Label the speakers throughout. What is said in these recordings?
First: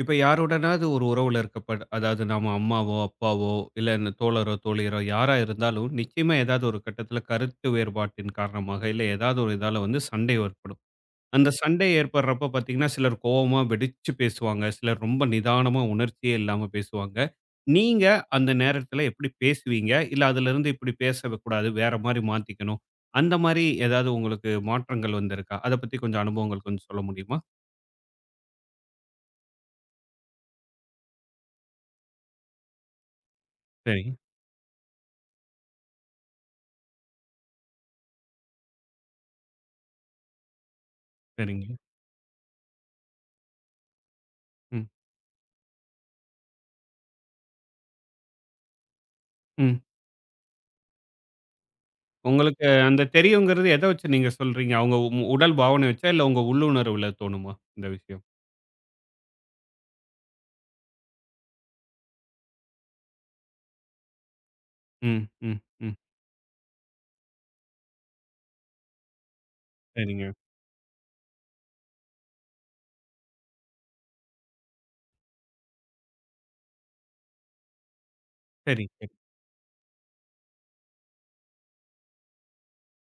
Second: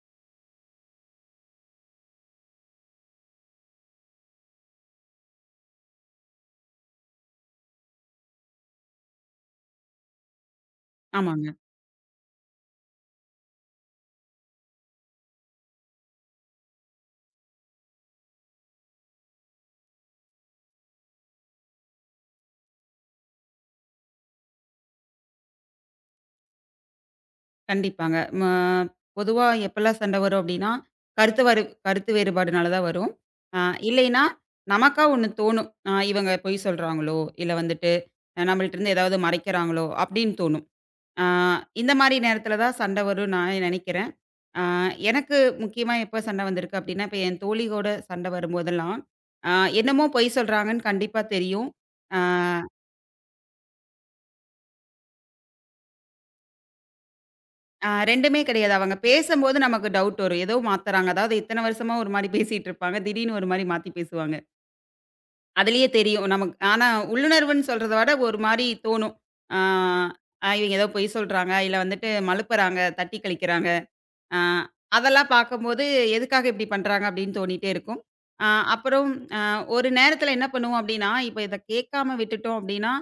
Speaker 1: இப்ப யாருடனாவது ஒரு உறவுல இருக்கப்ப அதாவது நாம அம்மாவோ, அப்பாவோ, இல்ல இந்த தோழரோ, தோழியரோ யாரா இருந்தாலும் நிச்சயமா ஏதாவது ஒரு கட்டத்துல கருத்து வேறுபாட்டின் காரணமாக, இல்ல ஏதாவது ஒரு இதால வந்து சண்டை ஏற்படும்.
Speaker 2: ஆமாங்க.
Speaker 1: அந்த சண்டை ஏற்படுறப்ப பாத்தீங்கன்னா, சிலர் கோவமா வெடிச்சு பேசுவாங்க. சிலர் ரொம்ப நிதானமா உணர்ச்சியே இல்லாம பேசுவாங்க. நீங்க அந்த நேரத்துல எப்படி பேசுவீங்க? இல்ல அதுலருந்து இப்படி பேசக்கூடாது, வேற மாரி மாத்திக்கணும். அந்த மாரி ஏதாவது உங்களுக்கு மாற்றங்கள் வந்திருக்கா? அத பத்தி கொஞ்சம் அனுபவங்கள் கொஞ்சம் சொல்ல முடியுமா?
Speaker 2: கண்டிப்பாங்க. பொதுவா எப்பலாம் சண்டை வரும் அப்டின்னா, கருத்து வேறுபாடுனால தான் வரும். அ
Speaker 1: சரிங்க,
Speaker 2: இல்லைன்னா, நமக்கா ஒண்ணு தோணும். இவங்க பொய் சொல்றாங்களோ! இல்ல வந்துட்டு நம்மள்ட்டருந்து ஏதாவது மறைக்கிறாங்களோ! அப்டின்னு தோணும். அ
Speaker 1: சரிங்க.
Speaker 2: இந்த மாரி நேரத்தில தான் சண்டை வரும்னு நான் நெனைக்கிறேன். அ
Speaker 1: ம்.
Speaker 2: எனக்கு முக்கியமா எப்ப சண்டை வந்திருக்கு அப்டின்னா, இப்ப என் தோழியோட சண்டை வரும்போதெல்லாம், அ
Speaker 1: ம்.
Speaker 2: என்னமோ பொய் சொல்றாங்கன்னு கண்டிப்பா தெரியும். அ
Speaker 1: உங்களுக்கு அந்த தெரியுங்கிறது எத வச்சு நீங்க சொல்றீங்க? அவங்க உடல் பாவனை வச்சா? இல்ல உங்க உள்ளுணர்வுல தோணுமா? இந்த
Speaker 2: ஆ
Speaker 1: விஷயம்.
Speaker 2: 2மே கிடையாது. அவங்க பேசம்போது நமக்கு டவுட் வரும். ஏதோ மாத்துறாங்க. அதாவது இத்தன வருஷமா ஒரு மாரி பேசிட்டு இருப்பாங்க. திடீர்னு ஒரு மாரி மாத்தி பேசுவாங்க.
Speaker 1: ம், ம்,
Speaker 2: அதிலேயே
Speaker 1: ம்.
Speaker 2: தெரியும் நமக்கு. ஆனா உள்ளுணர்வுன்னு சொல்றத விட ஒரு மாரி தோணும். ஆ
Speaker 1: சரிங்க.
Speaker 2: அ இவங்க ஏதோ பொய் சொல்றாங்க, இல்ல வந்துட்டு மழுப்புறாங்க, தட்டி கழிக்கிறாங்க. ஆ அதெல்லாம் பார்க்கும்போது எதுக்காக இப்படி பண்றாங்க அப்படின்னு தோணிட்டே இருக்கும். ஆ
Speaker 1: சரி,
Speaker 2: அப்புறம்
Speaker 1: சரி.
Speaker 2: அ ஒரு நேரத்தில என்ன பண்ணுவோம் அப்படின்னா, இப்ப இத கேட்காம விட்டுட்டோம் அப்படின்னா,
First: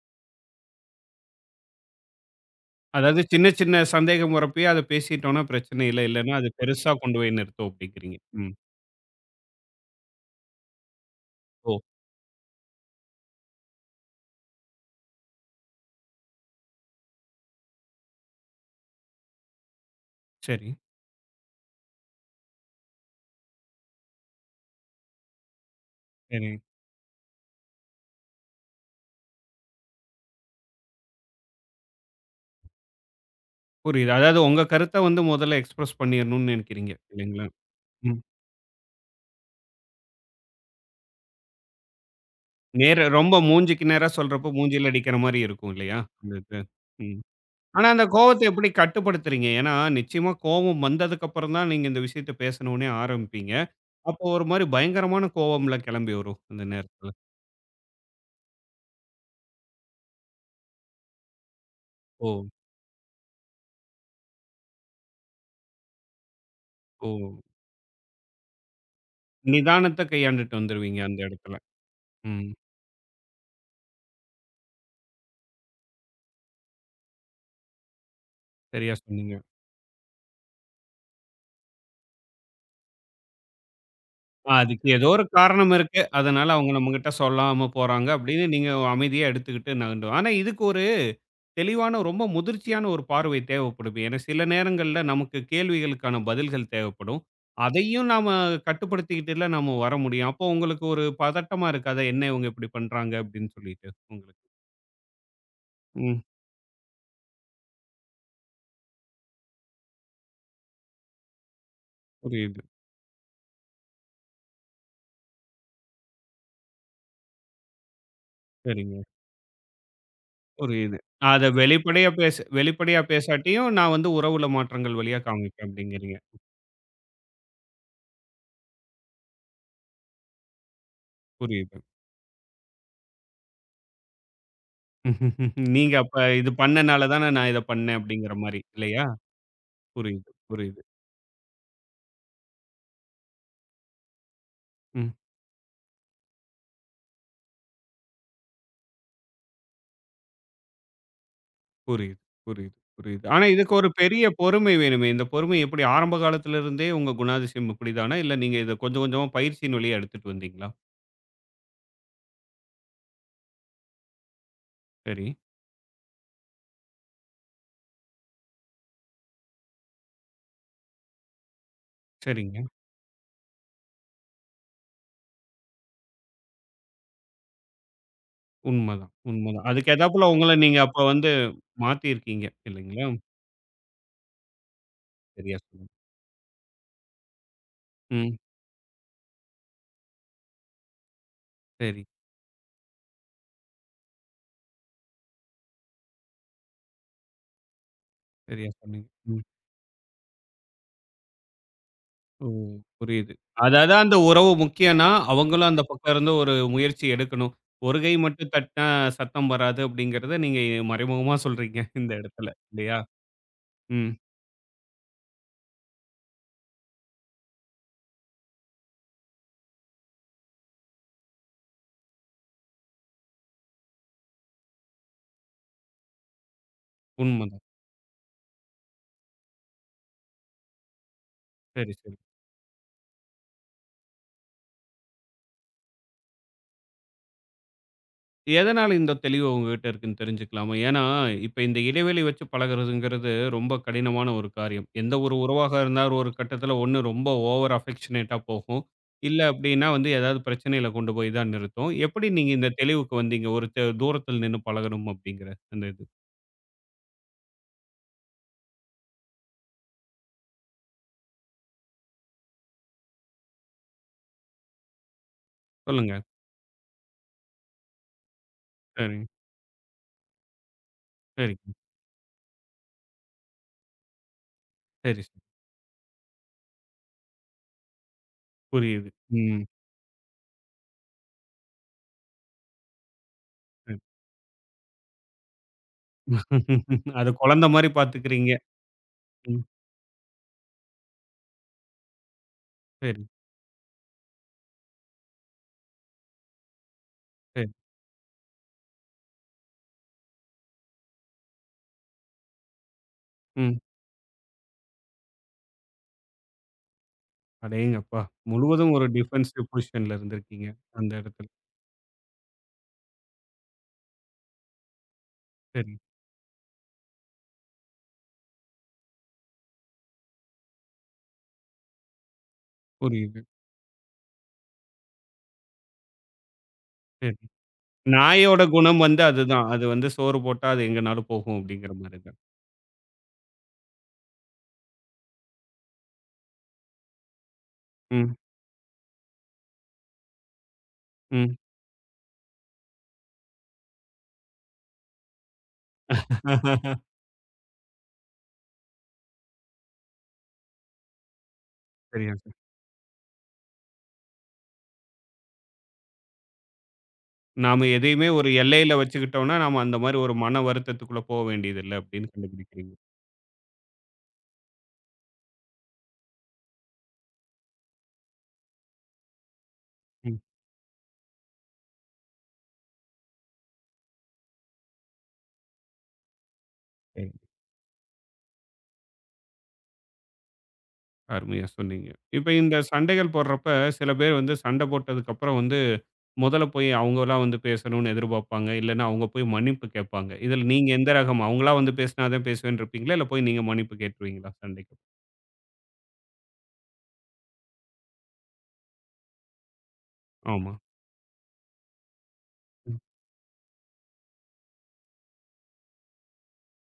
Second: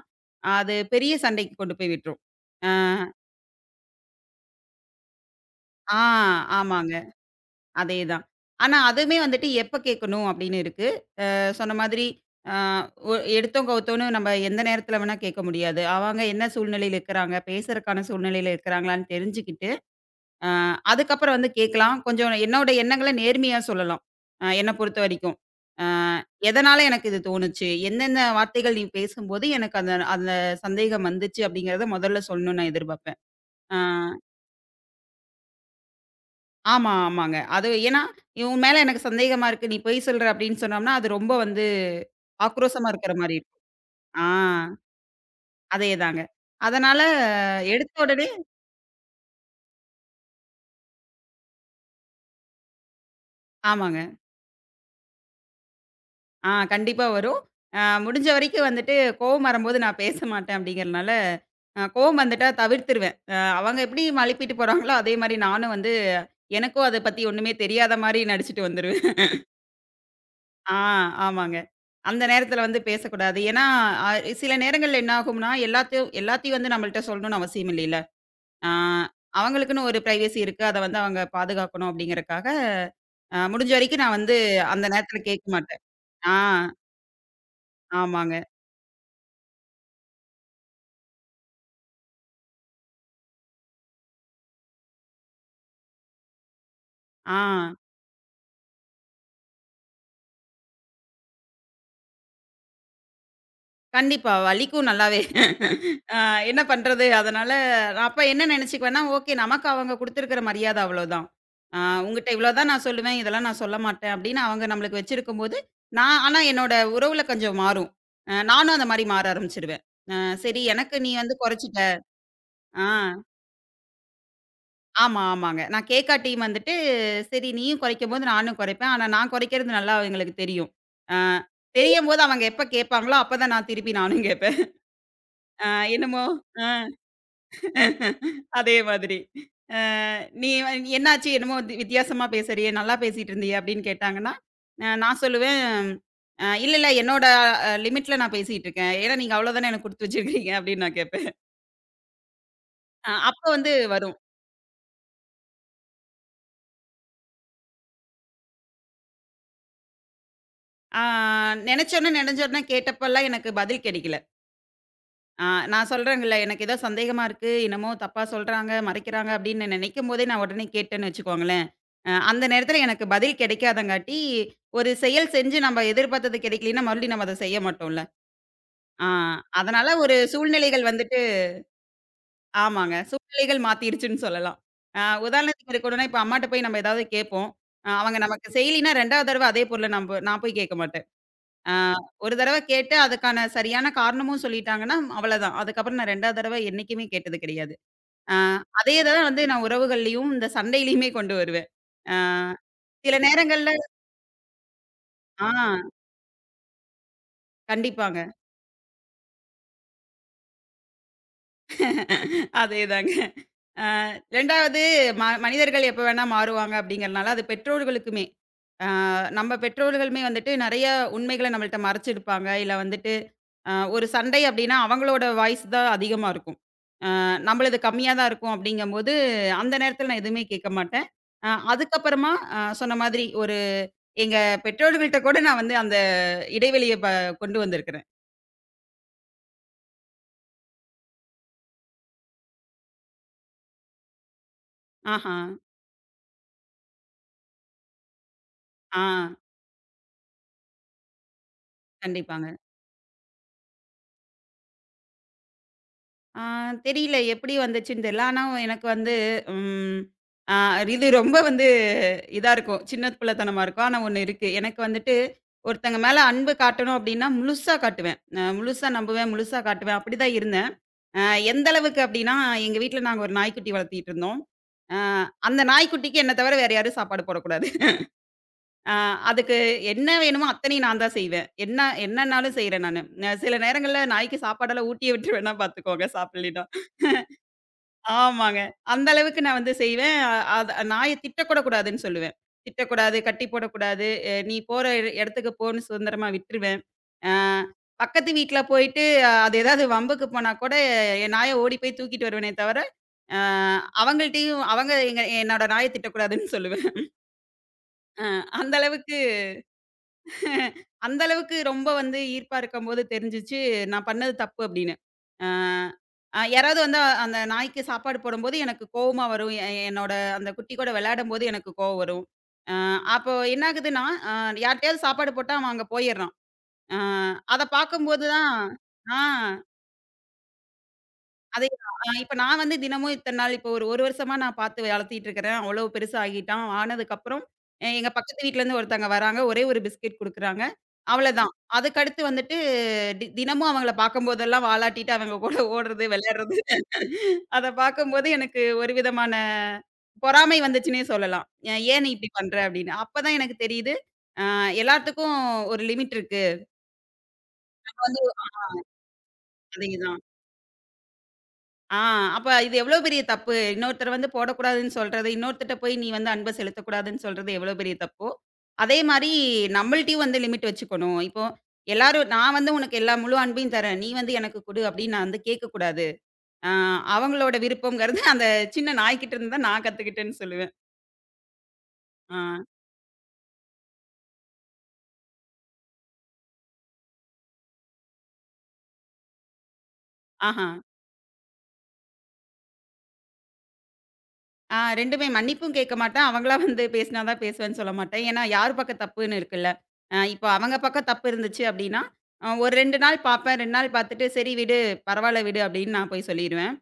Speaker 2: அது பெரிய சண்டைக்கு கொண்டு போய் விட்டுரும். ஆ
Speaker 1: அதாவது சின்ன சின்ன சந்தேகம் வரப்பயே அத பேசிட்டோம்னா பிரச்சனை இல்ல.
Speaker 2: ஆ
Speaker 1: இல்லன்னா அது பெருசா
Speaker 2: ஆமாங்க.
Speaker 1: கொண்டு போய் நிறுத்தும் அப்டிங்கிறீங்க.
Speaker 2: அதேதான்.
Speaker 1: ம்.
Speaker 2: ஆனா, அதுவுமே வந்துட்டு எப்ப கேட்கணும் அப்படின்னு இருக்கு. சொன்ன
Speaker 1: ஓ!
Speaker 2: மாதிரி அ ஒ எடுத்தோம் கவுத்தோன்னு நம்ம எந்த நேரத்துல வேணா கேட்க முடியாது. அவங்க என்ன சூழ்நிலையில இருக்கிறாங்க, பேசுறக்கான சூழ்நிலையில இருக்கிறாங்களான்னு தெரிஞ்சுக்கிட்டு, அ
Speaker 1: சரி,
Speaker 2: அதுக்கப்புறம் வந்து கேட்கலாம். கொஞ்சம் என்னோட எண்ணங்கள நேர்மையா சொல்லலாம். என்ன பொறுத்த வரைக்கும். அ
Speaker 1: சரி.
Speaker 2: எதனால எனக்கு இது தோணுச்சு? எந்தெந்த வார்த்தைகள் நீ பேசும்போது எனக்கு அந்த அந்த சந்தேகம் வந்துச்சு அப்படிங்கிறத முதல்ல சொல்லணும்னு நான் எதிர்பார்ப்பேன். அ.
Speaker 1: புரியுது. அதாவது உங்க கருத்த வந்து முதல்ல எக்ஸ்பிரஸ் பண்ணிரணும்னு
Speaker 2: ஆமா,
Speaker 1: நெனைக்கிறீங்க.
Speaker 2: ஆமாங்க.
Speaker 1: இல்லைங்களா?
Speaker 2: அது ஏன்னா,
Speaker 1: ம்.
Speaker 2: இவன் மேல எனக்கு சந்தேகமா இருக்கு. நீ பொய் சொல்ற அப்படின்னு சொன்னோம்னா, அது ரொம்ப வந்து ஆக்ரோஷமா
Speaker 1: நேர
Speaker 2: இருக்கிற
Speaker 1: ரொம்ப
Speaker 2: மாரி இருக்கும்.
Speaker 1: மூஞ்சிக்கு நேரா
Speaker 2: ஆ
Speaker 1: சொல்றப்போ மூஞ்சில அடிக்கிற மாரி இருக்கும் இல்லையா?
Speaker 2: அதேதாங்க.
Speaker 1: இந்த இது.
Speaker 2: அதனால
Speaker 1: ம். ஆனா,
Speaker 2: எடுத்த
Speaker 1: அந்த
Speaker 2: உடனே
Speaker 1: கோவத்த எப்படி கட்டுப்படுத்துறீங்க? ஏன்னா, நிச்சயமா கோவம் வந்ததுக்கு அப்புறம் தான் நீங்க இந்த விஷயத்த பேசணும்னே ஆரம்பிப்பீங்க.
Speaker 2: ஆமாங்க.
Speaker 1: அப்போ ஒரு மாரி பயங்கரமான கோவம்ல கிளம்பி வரும் அந்த
Speaker 2: கண்டிப்பா
Speaker 1: நேரத்துல.
Speaker 2: வரும். முடிஞ்ச வரைக்கும் வந்துட்டு கோவம் வரும்போது நான் பேச மாட்டேன் அப்படிங்கிறனால, கோவம்
Speaker 1: ஓ!
Speaker 2: வந்துட்டா தவிர்த்துருவேன். அவங்க எப்படி மழுப்பிட்டு போறாங்களோ, அதே மாரி நானும் வந்து எனக்கும் அத
Speaker 1: ஓ!
Speaker 2: பத்தி ஒண்ணுமே தெரியாத மாரி நடிச்சுட்டு வந்துருவேன்.
Speaker 1: நிதானத்த கையாண்டுட்டு
Speaker 2: ஆ,
Speaker 1: வந்துருவீங்க அந்த இடத்துல.
Speaker 2: ஆமாங்க. அந்த
Speaker 1: ம்.
Speaker 2: நேரத்துல வந்து பேசக்கூடாது. ஏன்னா, அ சில நேரங்கள்ல என்ன ஆகும்னா, எல்லாத்தையும் எல்லாத்தையும் வந்து நம்மள்ட்ட சொல்லணும்னு அவசியம் இல்லைல்ல. ஆ
Speaker 1: சரியா சொன்னீங்க.
Speaker 2: அவங்களுக்குன்னு ஒரு பிரைவசி இருக்கு. அத வந்து அவங்க பாதுகாக்கணும் அப்படிங்கிறக்காக, முடிஞ்ச வரைக்கும் நான் வந்து அந்த
Speaker 1: அதுக்கு ஏதோ
Speaker 2: நேரத்துல
Speaker 1: ஒரு
Speaker 2: கேட்க
Speaker 1: காரணம்
Speaker 2: மாட்டேன்.
Speaker 1: இருக்கு.
Speaker 2: ஆ,
Speaker 1: அதனால அவங்க நம்மகிட்ட சொல்லாம போறாங்க
Speaker 2: ஆமாங்க.
Speaker 1: அப்படின்னு நீங்க அமைதியா எடுத்துக்கிட்டு நகண்டு ஆனா இதுக்கு தெளிவான ரொம்ப முதிர்ச்சியான ஒரு பார்வை தேவைப்படுது. ஏன்னா சில நேரங்கள்ல நமக்கு கேள்விகளுக்கான பதில்கள் தேவைப்படும்.
Speaker 2: ஆ.
Speaker 1: அதையும் நாம கட்டுப்படுத்திக்கிட்டுல நம்ம வர முடியும். அப்போ உங்களுக்கு ஒரு பதட்டமா இருக்காதா? என்ன இவங்க இப்படி பண்றாங்க அப்படின்னு சொல்லிட்டு
Speaker 2: கண்டிப்பா.
Speaker 1: உங்களுக்கு?
Speaker 2: வலிக்கும் நல்லாவே. அ
Speaker 1: ம்.
Speaker 2: என்ன பண்றது? அதனால நான் அப்ப என்ன நெனச்சுக்குவேன்னா, ஓகே நமக்கு அவங்க குடுத்துருக்கிற மரியாத அவ்வளோதான். அ உங்கிட்ட இவ்வளோ
Speaker 1: புரியுது.
Speaker 2: தான் நான் சொல்லுவேன். இதெல்லாம் நான் சொல்ல மாட்டேன் அப்படின்னு அவங்க நம்மளுக்கு வச்சிருக்கும்போது, நான் ஆனா என்னோட உறவுல கொஞ்சம் மாறும். நானும் அந்த
Speaker 1: சரிங்க.
Speaker 2: மாரி மாற ஆரம்பிச்சுருவேன். அ சரி எனக்கு
Speaker 1: புரியுது.
Speaker 2: நீ வந்து
Speaker 1: அத
Speaker 2: கொறச்சுட்ட.
Speaker 1: வெளிப்படையா பேச
Speaker 2: ஆ
Speaker 1: வெளிப்படையா பேசாட்டியும் நான் வந்து உறவுல மாற்றங்கள் வழியா
Speaker 2: ஆமா, ஆமாங்க.
Speaker 1: காமிப்பேன்
Speaker 2: நான்
Speaker 1: அப்படிங்கிறீங்க.
Speaker 2: கேக்காட்டியும் வந்துட்டு, சரி நீயும் கொறைக்கும்போது நானும் கொறைப்பேன். ஆனா நான் கொறைக்கிறது நல்லா அவங்களுக்கு தெரியும். அ
Speaker 1: புரியுது.
Speaker 2: தெரியும்போது அவங்க எப்ப கேட்பாங்களோ, அப்ப தான் நான் திருப்பி நானும் கேட்பேன். அ
Speaker 1: நீங்க அப்ப
Speaker 2: என்னமோ
Speaker 1: இது
Speaker 2: அ.
Speaker 1: பண்ணனால தானே நான் இத பண்ணேன் அப்படிங்கிற மாரி
Speaker 2: அதே
Speaker 1: இல்லையா?
Speaker 2: மாதிரி. அ
Speaker 1: புரியுது,
Speaker 2: நீ வ
Speaker 1: புரியுது.
Speaker 2: நீ "என்னாச்சு? என்னமோ வித்தியாசமா பேசுறியே! நல்லா பேசிட்டு இருந்தியே!" அப்படின்னு கேட்டாங்கன்னா,
Speaker 1: ம்.
Speaker 2: நான் சொல்லுவேன், இல்ல, என்னோட லிமிட்ல நான் பேசிட்டு இருக்கேன். ஏன்னா நீங்க அவ்வளோ தானே எனக்கு குடுத்து வச்சிருக்கீங்க" அப்படின்னு நான் கேட்பேன்.
Speaker 1: புரியுது, புரியுது, புரியுது.
Speaker 2: அப்ப
Speaker 1: ஆனா இதுக்கு
Speaker 2: வந்து
Speaker 1: ஒரு
Speaker 2: வரும்.
Speaker 1: பெரிய பொறுமை வேணுமே! இந்த பொறுமை எப்படி ஆரம்ப காலத்துல இருந்தே உங்க குணாதிசயம் இப்படித்தானா? இல்ல நீங்க இத கொஞ்சம் கொஞ்சமா பயிற்சியின் வழியா எடுத்துட்டு வந்தீங்களா?
Speaker 2: ஆ நெனச்சோனே நெனஞ்சோனே கேட்டப்பலாம் எனக்கு பதில் கிடைக்கல.
Speaker 1: சரி,
Speaker 2: ஆ, நான் சொல்றேங்கல்ல, எனக்கு ஏதோ சந்தேகமா இருக்கு. என்னமோ தப்பா சொல்றாங்க, மறைக்கிறாங்க அப்படின்னு நினைக்கும்போதே நான் உடனே கேட்டேன்னு வச்சுக்கோங்களேன், அந்த
Speaker 1: சரிங்க.
Speaker 2: நேரத்தில எனக்கு பதில் கிடைக்காதங்காட்டி, ஒரு செயல் செஞ்சு நம்ம எதிர்பார்த்தது கிடைக்கலன்னா, மறுபடியும் நம்ம அத செய்ய மாட்டோம்ல. ஆ
Speaker 1: உண்மதான், உண்மதான்.
Speaker 2: அதனால
Speaker 1: அதுக்கு
Speaker 2: ஒரு
Speaker 1: எத்தாப்புல உங்கள நீங்க
Speaker 2: சூழ்நிலைகள்
Speaker 1: அப்ப
Speaker 2: வந்துட்டு
Speaker 1: வந்து மாத்தியிருக்கீங்க
Speaker 2: ஆமாங்க.
Speaker 1: இல்லைங்களா?
Speaker 2: சூழ்நிலைகள் மாத்திருச்சுன்னு சொல்லலாம். அ
Speaker 1: சரியா
Speaker 2: உதாரணத்துக்கு
Speaker 1: சொன்னீங்க.
Speaker 2: இருக்கணும்னா, இப்ப அம்மாட்ட போய் நம்ம ஏதாவது கேட்போம். அவங்க
Speaker 1: ம்.
Speaker 2: நமக்கு செய்யலின்னா 2வது தடவ அதே பொருள நம்ப நான் போய் கேட்க மாட்டேன். ஆ
Speaker 1: சரி,
Speaker 2: ஒரு தடவ கேட்டு அதுக்கான சரியான காரணமும் சொல்லிட்டாங்கன்னா, அவ்வளதான். அதுக்கப்புறம் நான் 2வது தடவ என்னைக்குமே கேட்டது கிடையாது. ஆ
Speaker 1: சரியா
Speaker 2: அதே
Speaker 1: சொன்னீங்க.
Speaker 2: தான்
Speaker 1: ம்.
Speaker 2: வந்து நான் உறவுகள்லயும், இந்த சண்டையிலயுமே கொண்டு வருவேன். ஆ
Speaker 1: ஓ!
Speaker 2: சில
Speaker 1: புரியுது.
Speaker 2: நேரங்கள்ல
Speaker 1: அதாவது அந்த உறவு முக்கியம்னா,
Speaker 2: ஆ
Speaker 1: அவங்களும் அந்த பக்கம் இருந்து ஒரு முயற்சி எடுக்கணும். ஒரு கை
Speaker 2: கண்டிப்பாங்க.
Speaker 1: மட்டும் தட்டினா சத்தம் வராது அப்படிங்கிறத நீங்க மறைமுகமா சொல்றீங்க இந்த இடத்துல இல்லையா?
Speaker 2: அதேதாங்க. ஆ
Speaker 1: ம்.
Speaker 2: 2வது மனிதர்கள் எப்ப வேணா மாறுவாங்க அப்படிங்கிறனால, அது பெற்றோர்களுக்குமே. ஆ நம்ம பெற்றோர்களுமே வந்துட்டு நெறைய உண்மைகள நம்மள்ட்ட மறைச்சிருப்பாங்க. இல்ல வந்துட்டு, ஒரு சண்டை அப்படின்னா அவங்களோட வாய்ஸ் தான் அதிகமா இருக்கும்.
Speaker 1: உண்ம
Speaker 2: நம்மளது கம்மியா தான் இருக்கும் அப்படிங்கும்போது, அந்த நேரத்தில நான் எதுவுமே கேட்க மாட்டேன்.
Speaker 1: சரி, சரி.
Speaker 2: அதுக்கப்புறமா சொன்ன மாதிரி ஒரு எங்க பெற்றோர்கள்ட்ட கூட நான் வந்து அந்த இடைவெளிய கொண்டு வந்திருக்கிறேன்.
Speaker 1: எதனால இந்த தெளிவு உங்ககிட்ட இருக்குன்னு தெரிஞ்சுக்கலாமா? ஏன்னா, இப்ப இந்த இடைவெளி வச்சு பழகுறதுங்கிறது ரொம்ப கடினமான ஒரு காரியம். எந்த
Speaker 2: ஆஹா.
Speaker 1: ஒரு உறவாக இருந்தாலும் ஒரு கட்டத்தில ஒண்ணு ரொம்ப ஓவர் அஃபெக்ஷனேட்டா போகும்.
Speaker 2: ஆ
Speaker 1: இல்ல அப்டின்னா வந்து ஏதாவது பிரச்சனையில கொண்டு போய் தான் நிறுத்தும். எப்படி
Speaker 2: கண்டிப்பாங்க.
Speaker 1: நீங்க இந்த தெளிவுக்கு வந்தீங்க? ஒரு தூரத்தில் நின்னு பழகணும் அப்படிங்கிற அந்த இது.
Speaker 2: ஆ தெரியல எப்படி வந்துச்சுன்னு தெரியல. ஆனா எனக்கு வந்து ம் அ இது ரொம்ப வந்து இதா இருக்கும். சின்ன பிள்ளைத்தனமா இருக்கும். ஆனா ஒண்ணு இருக்கு. எனக்கு வந்துட்டு ஒருத்தங்க மேல
Speaker 1: சொல்லுங்க.
Speaker 2: அன்பு காட்டணும் அப்படின்னா, முழுசா காட்டுவேன். முழுசா
Speaker 1: சரி,
Speaker 2: நம்புவேன், முழுசா காட்டுவேன். அப்படிதான் இருந்தேன். அ எந்த
Speaker 1: சரிங்க.
Speaker 2: அளவுக்கு அப்டின்னா, எங்க வீட்ல நாங்க ஒரு நாய்க்குட்டி வளர்த்திட்டு இருந்தோம். அ
Speaker 1: சரி, சரி.
Speaker 2: அந்த நாய்க்குட்டிக்கு என்ன தவிர வேற யாரும் சாப்பாடு போடக்கூடாது. அ
Speaker 1: புரியுது.
Speaker 2: அதுக்கு
Speaker 1: ம்.
Speaker 2: என்ன வேணுமோ அத்தனையும் நான் தான் செய்வேன். என்ன என்னன்னாலும் செய்றேன் நானு. சில
Speaker 1: சரி.
Speaker 2: நேரங்கள்ல நாய்க்கு சாப்பாடெல்லாம் ஊட்டியே விட்டுருவேன்னா பாத்துக்கோங்க சாப்பிடலைன்னா.
Speaker 1: அது குழந்தை மாரி பார்த்துக்கிறீங்க.
Speaker 2: ஆமாங்க. அந்த அளவுக்கு நான்
Speaker 1: ம்.
Speaker 2: வந்து செய்வேன். அத நாய திட்டக்கூட கூடாதுன்னு சொல்லுவேன். திட்டக்கூடாது,
Speaker 1: சரி,
Speaker 2: கட்டி போடக்கூடாது. நீ போற இடத்துக்கு போன்னு சுதந்திரமா விட்டுருவேன். அ
Speaker 1: சரி.
Speaker 2: பக்கத்து வீட்ல போயிட்டு அது ஏதாவது வம்புக்கு போனா கூட என் நாய ஓடி போய் தூக்கிட்டு வருவேனே தவிர, அ
Speaker 1: ம்.
Speaker 2: அவங்கள்ட்டயும் அவங்க எங்க என்னோட நாய திட்டக்கூடாதுன்னு சொல்லுவேன்.
Speaker 1: அடேங்கப்பா!
Speaker 2: அ அந்த
Speaker 1: முழுவதும் ஒரு
Speaker 2: அளவுக்கு
Speaker 1: டிஃபென்சிவ் பொசிஷன்ல இருந்திருக்கீங்க. அந்த
Speaker 2: அந்த
Speaker 1: இடத்துல.
Speaker 2: அளவுக்கு ரொம்ப வந்து ஈர்ப்பா இருக்கும்போது தெரிஞ்சுச்சு, நான் பண்ணது தப்பு அப்படின்னு. அ
Speaker 1: சரி,
Speaker 2: அ யாராவது வந்து அந்த நாய்க்கு சாப்பாடு போடும்போது எனக்கு கோவமா வரும். என்னோட அந்த குட்டி கூட விளையாடும்போது எனக்கு கோவம் வரும். அ அப்போ
Speaker 1: புரியுது.
Speaker 2: என்ன ஆகுதுன்னா, அ யார்ட்டயாவது சாப்பாடு போட்டா அவன் அங்க போயிர்றான். அ
Speaker 1: சரி.
Speaker 2: அத பார்க்கும்போது தான்
Speaker 1: நாயோட குணம்
Speaker 2: ஆ.
Speaker 1: வந்து அதுதான். அது வந்து சோறு போட்டா அது எங்கனாலும் போகும் அப்படிங்கிற
Speaker 2: அதேதான்.
Speaker 1: மாரி
Speaker 2: இப்ப
Speaker 1: தான்.
Speaker 2: நான் வந்து தினமும் இத்தன நாள் இப்போ ஒரு 1 வருஷமா நான் பார்த்து வளர்த்திட்டு இருக்கிறேன். அவ்வளோ பெருசா ஆகிட்டான். ஆனதுக்கப்புறம் எங்க
Speaker 1: ம்,
Speaker 2: பக்கத்து வீட்லருந்து ஒருத்தங்க வராங்க. ஒரே ஒரு பிஸ்கட் குடுக்குறாங்க. அவ்வளதான்.
Speaker 1: ம்.
Speaker 2: அதுக்கடுத்து வந்துட்டு தினமும் அவங்கள பார்க்கும்போதெல்லாம் வாலாட்டிட்டு அவங்க கூட ஓடுறது, விளையாடுறது. அத பார்க்கும்போது எனக்கு ஒரு விதமான பொறாமை வந்துச்சுன்னே சொல்லலாம். ஏன் நீ இப்படி
Speaker 1: சரியா சொ
Speaker 2: பண்ற?" அப்படின்னு. அப்பதான் எனக்கு தெரியுது, அ எல்லாத்துக்கும் ஒரு லிமிட் இருக்கு.
Speaker 1: நாம
Speaker 2: வந்து
Speaker 1: எதையுமே ஒரு எல்லையில வச்சுக்கிட்டோம்னா, நாம அந்த மாரி
Speaker 2: அதேதான்.
Speaker 1: ஒரு மன வருத்தத்துக்குள்ள போ
Speaker 2: ஆ
Speaker 1: வேண்டியதில்ல அப்படின்னு
Speaker 2: அப்ப இது
Speaker 1: கண்டுபிடிக்கிறீங்க.
Speaker 2: எவ்ளோ பெரிய தப்பு. இன்னொருத்தர் வந்து போடக்கூடாதுன்னு சொல்றது, இன்னொருத்தர்ட்ட போய் நீ வந்து அன்ப செலுத்தக்கூடாதுன்னு சொல்றது எவ்ளோ பெரிய தப்போ, அதே மாரி நம்மள்ட்டயும் வந்து லிமிட் வச்சுக்கணும். இப்போ எல்லாரும் நான் வந்து உனக்கு எல்லா முழு அன்பையும் தரேன். நீ வந்து எனக்கு குடு அப்படின்னு நான் வந்து கேட்கக்கூடாது. ஆ
Speaker 1: ம்.
Speaker 2: அவங்களோட விருப்பம்ங்கிறது அந்த சின்ன நாய்க்கிட்ட இருந்து தான் நான் கத்துக்கிட்டேன்னு சொல்லுவேன்.
Speaker 1: அருமையா சொன்னீங்க.
Speaker 2: ஆ.
Speaker 1: இப்ப இந்த சண்டைகள் போடுறப்ப, சில பேர் வந்து சண்டை போட்டதுக்கப்புறம் வந்து, முதல்ல போய் அவங்களா வந்து பேசணும்னு எதிர்பார்ப்பாங்க. இல்லன்னா அவங்க போய் மன்னிப்பு கேட்பாங்க. இதுல
Speaker 2: ஆஹா.
Speaker 1: நீங்க எந்த ரகம்? அவங்களா வந்து பேசினா தான் பேசுவேன்னு இருப்பீங்களா? இல்ல போய் நீங்க மன்னிப்பு கேட்டுருவீங்களா சண்டைக்கு?
Speaker 2: 2மே மன்னிப்பும் கேட்க மாட்டேன். அவங்களா வந்து பேசினா தான் பேசுவேன்னு சொல்ல மாட்டேன். ஏன்னா, யார் பக்கம் தப்புன்னு இருக்குல்ல. இப்போ
Speaker 1: ஆமா.
Speaker 2: அவங்க பக்கம் தப்பு இருந்துச்சு அப்படின்னா, ஒரு
Speaker 1: ம்.
Speaker 2: 2 நாள் பார்ப்பேன். 2 நாள் பார்த்துட்டு, "சரி விடு, பரவால்ல விடு" அப்படின்னு நான் போய் சொல்லிருவேன்.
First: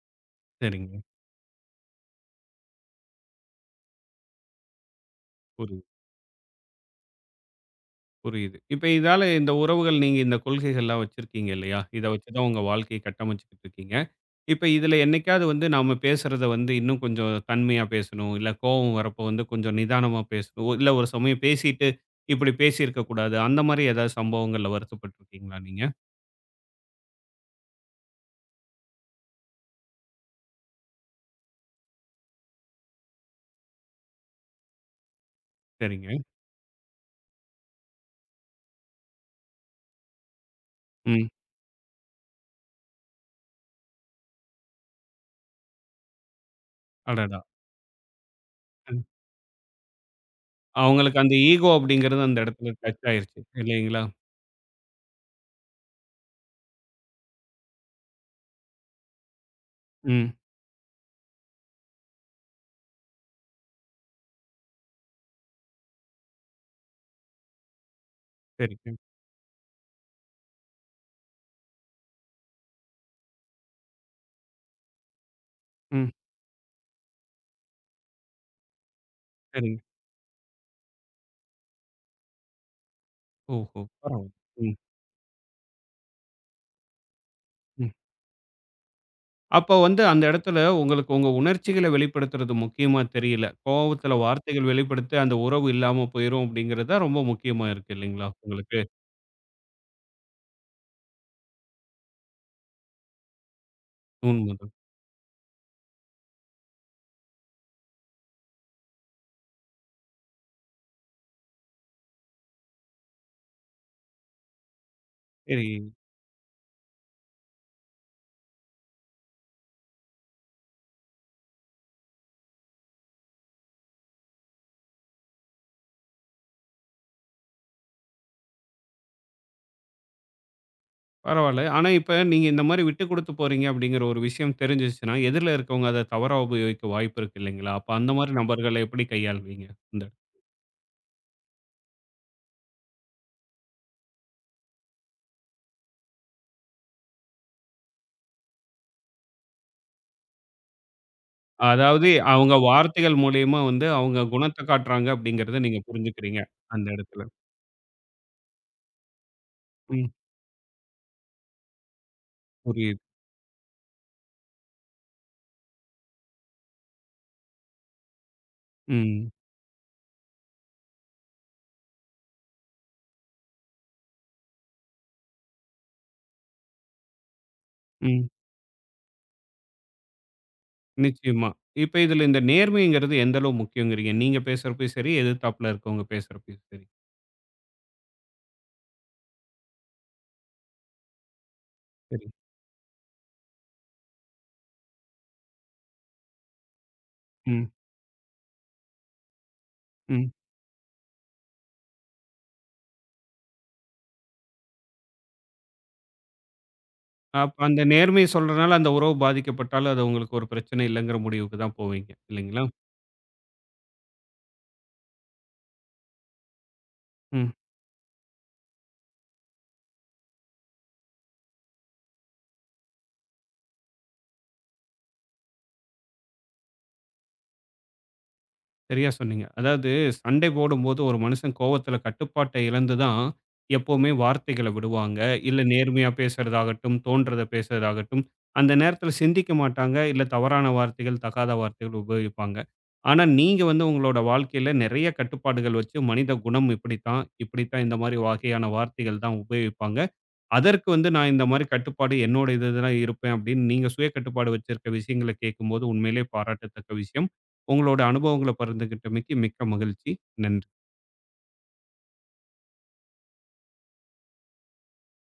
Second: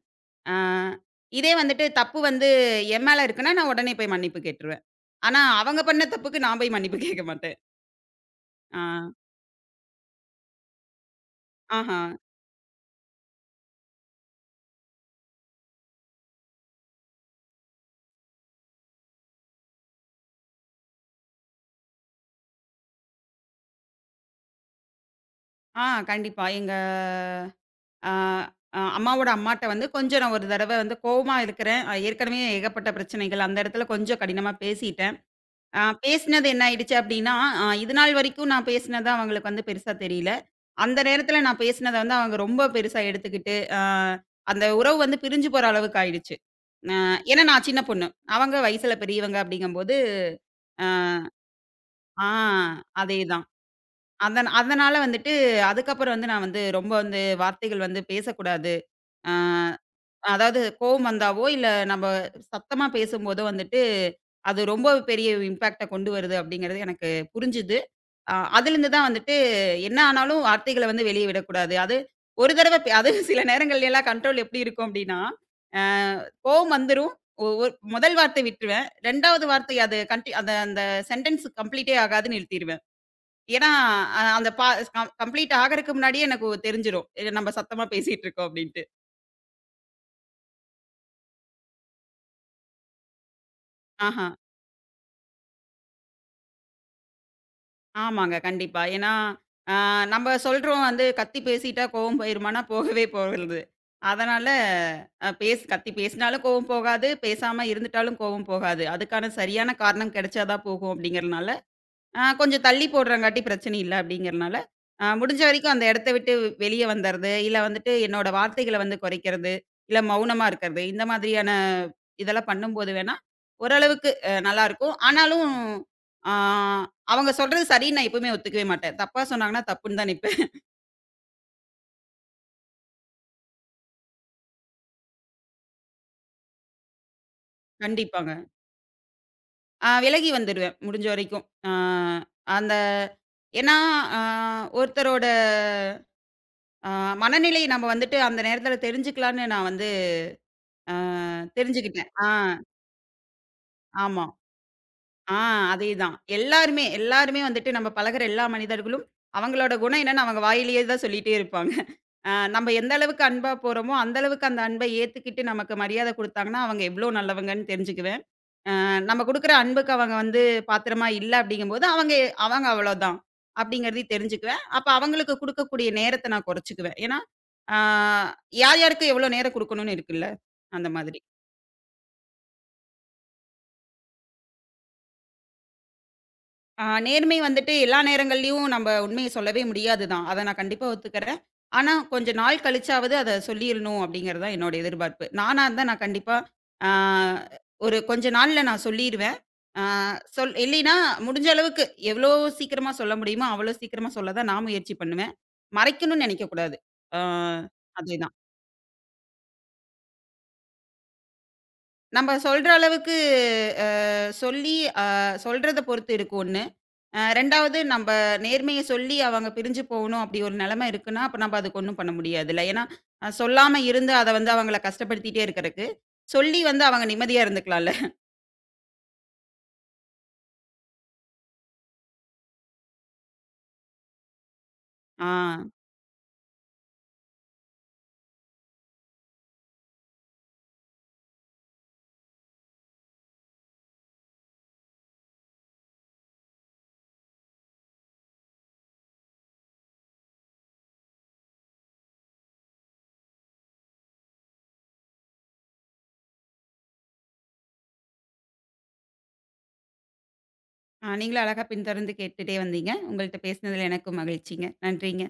Speaker 2: ஆ
Speaker 1: சரிங்க.
Speaker 2: இதே வந்துட்டு தப்பு வந்து என் மேல இருக்குன்னா, நான் உடனே போய் மன்னிப்பு கேட்டுருவேன். ஆனா, அவங்க
Speaker 1: புரியுது.
Speaker 2: பண்ண தப்புக்கு நான் போய் மன்னிப்பு கேட்க மாட்டேன்.
Speaker 1: புரியுது. இப்ப
Speaker 2: ஆ.
Speaker 1: இதால இந்த உறவுகள் நீங்க இந்த கொள்கைகள்லாம் வச்சிருக்கீங்க இல்லையா?
Speaker 2: ஆஹா.
Speaker 1: இத வச்சு தான் உங்க வாழ்க்கைய கட்டமைச்சுக்கிட்டு இருக்கீங்க. இப்ப இதுல என்னைக்காவது வந்து நாம பேசுறத வந்து இன்னும் கொஞ்சம் தன்மையா பேசணும். இல்ல கோவம் வரப்போ வந்து கொஞ்சம் நிதானமா பேசணும். இல்ல ஒரு சமயம் பேசிட்டு, இப்படி பேசியிருக்க கூடாது. அந்த மாரி ஏதாவது சம்பவங்கள்ல வருத்தப்பட்டுருக்கீங்களா நீங்க?
Speaker 2: ஆ கண்டிப்பா. எங்க ஆ அ அம்மாட்ட வந்து கொஞ்சம் நான் ஒரு தடவ வந்து கோவமா இருக்கிறேன். ஏற்கனவே ஏகப்பட்ட பிரச்சனைகள். அந்த இடத்துல கொஞ்சம் கடினமா பேசிட்டேன்.
Speaker 1: சரிங்க.
Speaker 2: பேசினது என்ன ஆயிடுச்சு அப்டின்னா, இதுநாள் வரைக்கும் நான் பேசினது அவங்களுக்கு வந்து பெருசா தெரியல. அந்த
Speaker 1: ம்.
Speaker 2: நேரத்தில நான் பேசினத வந்து அவங்க ரொம்ப பெருசா எடுத்துக்கிட்டு, அந்த உறவு வந்து பிரிஞ்சு போற அளவுக்கு ஆயிடுச்சு. அ
Speaker 1: அடடா!
Speaker 2: ஏன்னா நான் சின்ன பொண்ணு. அவங்க வயசுல
Speaker 1: ம்.
Speaker 2: பெரியவங்க அப்டிங்கும்போது, அ
Speaker 1: அவங்களுக்கு அந்த ஈகோ அப்படிங்கிறது
Speaker 2: ஆ
Speaker 1: அந்த இடத்துல டச் ஆயிருச்சு.
Speaker 2: அதேதான்.
Speaker 1: இல்லைங்களா?
Speaker 2: அதனால வந்துட்டு அதுக்கப்புறம் வந்து நான் வந்து ரொம்ப வந்து வார்த்தைகள் வந்து பேசக்கூடாது. அ
Speaker 1: ம்.
Speaker 2: அதாவது கோவம் வந்தாவோ, இல்ல நம்ம சத்தமா பேசும்போதோ வந்துட்டு, அது ரொம்ப பெரிய இம்பாக்ட்ட கொண்டு வருது அப்டிங்கிறது எனக்கு புரிஞ்சுது. அதிலிருந்து
Speaker 1: சரிங்க.
Speaker 2: தான் வந்துட்டு என்ன ஆனாலும் வார்த்தைகள வந்து வெளிய விடக்கூடாது. அது ஒரு தடவ பே அது சில நேரங்கள்ல எல்லாம் கண்ட்ரோல் எப்படி இருக்கும் அப்டின்னா, அ
Speaker 1: ம்.
Speaker 2: கோவம் வந்துரும். ஒரு முதல் வார்த்தை விட்டுருவேன். 2வது வார்த்தை
Speaker 1: சரிங்க.
Speaker 2: அது கன்டி அந்த அந்த சென்டென்ஸ் கம்ப்ளீட்டே ஆகாது நிறுத்திருவேன். ஏன்னா,
Speaker 1: ஓஹோ!
Speaker 2: அ
Speaker 1: பரவால்ல.
Speaker 2: அந்த பா
Speaker 1: ம்.
Speaker 2: கம்ப்ளீட் ஆகறக்கு முன்னாடியே எனக்கு தெரிஞ்சிரும். இது நம்ம சத்தமா
Speaker 1: ம்.
Speaker 2: பேசிட்டு இருக்கோம் அப்டின்ட்டு.
Speaker 1: அப்போ வந்து அந்த இடத்துல உங்களுக்கு உங்க உணர்ச்சிகள வெளிப்படுத்துறது முக்கியமா தெரியல. கோவத்துல
Speaker 2: ஆஹ.
Speaker 1: வார்த்தைகள் வெளிப்படுத்தி அந்த உறவு இல்லாம போயிரும் அப்படிங்கிறது தான் ரொம்ப முக்கியமா இருக்கு இல்லைங்களா?
Speaker 2: ஆமாங்க.
Speaker 1: உங்களுக்கு.
Speaker 2: கண்டிப்பா. ஏன்னா, ஆ நம்ம சொல்றோம் வந்து கத்தி பேசிட்டா கோவம் போயிருமான்னா, போகவே போகறது. அதனால
Speaker 1: உண்மதான்.
Speaker 2: அ பேசு கத்தி பேசினாலும் கோவம் போகாது. பேசாம இருந்துட்டாலும் கோவம் போகாது. அதுக்கான சரியான காரணம் கிடைச்சா தான் போகும் அப்படிங்கிறனால, கொஞ்சம் தள்ளி போடுறங்காட்டி பிரச்சனை இல்ல அப்படிங்கிறனால, முடிஞ்ச
Speaker 1: சரி
Speaker 2: வரைக்கும் அந்த இடத்த விட்டு வெளிய வந்துறது, இல்ல வந்துட்டு என்னோட வார்த்தைகள வந்து குறைக்கிறது, இல்ல மௌனமா இருக்கிறது, இந்த மாதிரியான இதெல்லாம் பண்ணும்போது வேணா, ஓரளவுக்கு நல்லாயிருக்கும். ஆனாலும் ஆ அவங்க சொல்றது சரின்னு நான் எப்பவுமே ஒத்துக்கவே மாட்டேன். தப்பா சொன்னாங்கன்னா தப்புன்னு தான் நிப்பேன்.
Speaker 1: பரவால்ல. ஆனா இப்ப நீங்க இந்த மாரி விட்டுக் குடுத்து போறீங்க அப்படிங்கிற ஒரு விஷயம் தெரிஞ்சுச்சுன்னா, எதிர்ல இருக்கவங்க அத தவறா உபயோகிக்க வாய்ப்பு இருக்கு இல்லைங்களா? அப்ப அந்த மாரி
Speaker 2: கண்டிப்பாங்க.
Speaker 1: நபர்கள எப்படி கையாளுவீங்க? இந்த இடத்துல?
Speaker 2: விலகி வந்துருவேன் முடிஞ்ச வரைக்கும். ஆ அந்த ஏன்னா அ ஒருத்தரோட அ மனநிலைய நம்ம வந்துட்டு அந்த நேரத்தில தெரிஞ்சுக்கலான்னு நான் வந்து ஆ தெரிஞ்சுக்கிட்டேன்.
Speaker 1: அதாவது
Speaker 2: ஆ,
Speaker 1: அவங்க வார்த்தைகள் மூலியமா வந்து அவங்க
Speaker 2: ஆமா.
Speaker 1: குணத்த காட்டுறாங்க
Speaker 2: ஆ
Speaker 1: அப்படிங்கிறத நீங்க
Speaker 2: அதேதான்.
Speaker 1: புரிஞ்சுக்கிறீங்க
Speaker 2: எல்லாருமே,
Speaker 1: அந்த இடத்துல.
Speaker 2: எல்லாருமே வந்துட்டு நம்ம பழகுற எல்லா மனிதர்களும், அவங்களோட குணம்
Speaker 1: ம்.
Speaker 2: என்னன்னு அவங்க வாயிலேயே தான் சொல்லிட்டே இருப்பாங்க. நம்ம எந்த
Speaker 1: புரியுது.
Speaker 2: அளவுக்கு அன்பா போறோமோ, அந்த அளவுக்கு அந்த அன்பை ஏத்துக்கிட்டு நமக்கு மரியாதை குடுத்தாங்கன்னா, அவங்க எவ்ளோ நல்லவங்கன்னு தெரிஞ்சுக்குவேன். நம்ம
Speaker 1: ம்.
Speaker 2: குடுக்குற அன்புக்கு அவங்க வந்து பாத்திரமா இல்ல அப்படிங்கும்போது, அவங்க அவங்க அவ்வளோதான் அப்படிங்கிறதையும் தெரிஞ்சுக்குவேன். அப்ப அவங்களுக்கு குடுக்கக்கூடிய நேரத்த நான் குறைச்சுக்குவேன். ஏன்னா, ஆ
Speaker 1: ம்.
Speaker 2: யார் யாருக்கு எவ்வளோ நேரம் குடுக்கணும்னு இருக்குல்ல. அந்த மாதிரி.
Speaker 1: நிச்சயமா. இப்ப இதுல இந்த நேர்மைங்கிறது எந்த அளவு முக்கியங்கிறீங்க? நீங்க பேசுறப்பயும் சரி, எதிர்த்தாப்புல இருக்கவங்க பேசுறப்பயும் சரி.
Speaker 2: நேர்மை வந்துட்டு எல்லா நேரங்கள்லயும் நம்ம உண்மைய சொல்லவே முடியாது தான். அத நான் கண்டிப்பா ஒத்துக்கிறேன். ஆனா,
Speaker 1: சரி.
Speaker 2: கொஞ்ச நாள் கழிச்சாவது அத சொல்லிரணும் அப்படிங்கிறது தான் என்னோட எதிர்பார்ப்பு. நானா இருந்தா நான் கண்டிப்பா ஆ
Speaker 1: ம்.
Speaker 2: ஒரு கொஞ்ச நாள்ல நான் சொல்லிருவேன். ஆ
Speaker 1: ம்.
Speaker 2: சொல் இல்லைன்னா முடிஞ்ச அளவுக்கு எவ்வளோ சீக்கிரமா சொல்ல முடியுமோ, அவ்வளோ சீக்கிரமா சொல்ல தான் நான் முயற்சி பண்ணுவேன். மறைக்கணும்னு நெனைக்கக்கூடாது. ஆ
Speaker 1: அப்ப அந்த நேர்மைய
Speaker 2: அதேதான்.
Speaker 1: சொல்றனால அந்த உறவு பாதிக்கப்பட்டாலும், அது உங்களுக்கு ஒரு பிரச்சனை இல்லங்கிற முடிவுக்கு தான் போவீங்க.
Speaker 2: நம்ம
Speaker 1: இல்லைங்களா?
Speaker 2: சொல்ற அளவுக்கு அ சொல்லி அ சொல்றத பொறுத்து இருக்கு ஒண்ணு.
Speaker 1: ம்.
Speaker 2: 2வது நம்ப நேர்மைய சொல்லி அவங்க பிரிஞ்சு போகணும் அப்படி ஒரு நிலைமை இருக்குன்னா, அப்ப நம்ப அதுக்கு ஒண்ணும் பண்ண முடியாதுல்ல. ஏன்னா, சொல்லாம இருந்து அத வந்து அவங்கள கஷ்டப்படுத்திட்டே இருக்கறக்கு, சொல்லி வந்து அவங்க நிம்மதியா இருந்துக்கலாம்ல.
Speaker 1: சரியா சொன்னீங்க. அதாவது சண்டை போடும்போது ஒரு மனுஷன் கோவத்தில கட்டுப்பாட்ட இழந்து தான் எப்பவுமே வார்த்தைகள விடுவாங்க.
Speaker 2: ஆ.
Speaker 1: இல்ல நேர்மையா பேசுறதாகட்டும், தோன்றத பேசுறதாகட்டும், அந்த நேரத்தில சிந்திக்க மாட்டாங்க. இல்ல தவறான வார்த்தைகள், தகாத வார்த்தைகள் உபயோகிப்பாங்க. ஆனா நீங்க வந்து உங்களோட வாழ்க்கையில நெறைய கட்டுப்பாடுகள் வச்சு மனித குணம் இப்படித்தான், இப்படித்தான் இந்த மாரி வகையான வார்த்தைகள் தான் உபயோகிப்பாங்க. அதற்கு வந்து நான் இந்த மாரி கட்டுப்பாடு என்னோட இது இதுல இருப்பேன் அப்படின்னு நீங்க சுய கட்டுப்பாடு வச்சிருக்க விஷயங்கள கேட்கும்போது உண்மையிலேயே பாராட்டத்தக்க விஷயம். உங்களோட அனுபவங்கள பகிர்ந்துகிட்டமைக்கு மிக்க மகிழ்ச்சி. நன்றி.
Speaker 2: அ நீங்களும் அழகா பின்தொடர்ந்து கேட்டுட்டே வந்தீங்க. உங்கள்ட்ட பேசினதுல எனக்கும் மகிழ்ச்சிங்க. நன்றிங்க.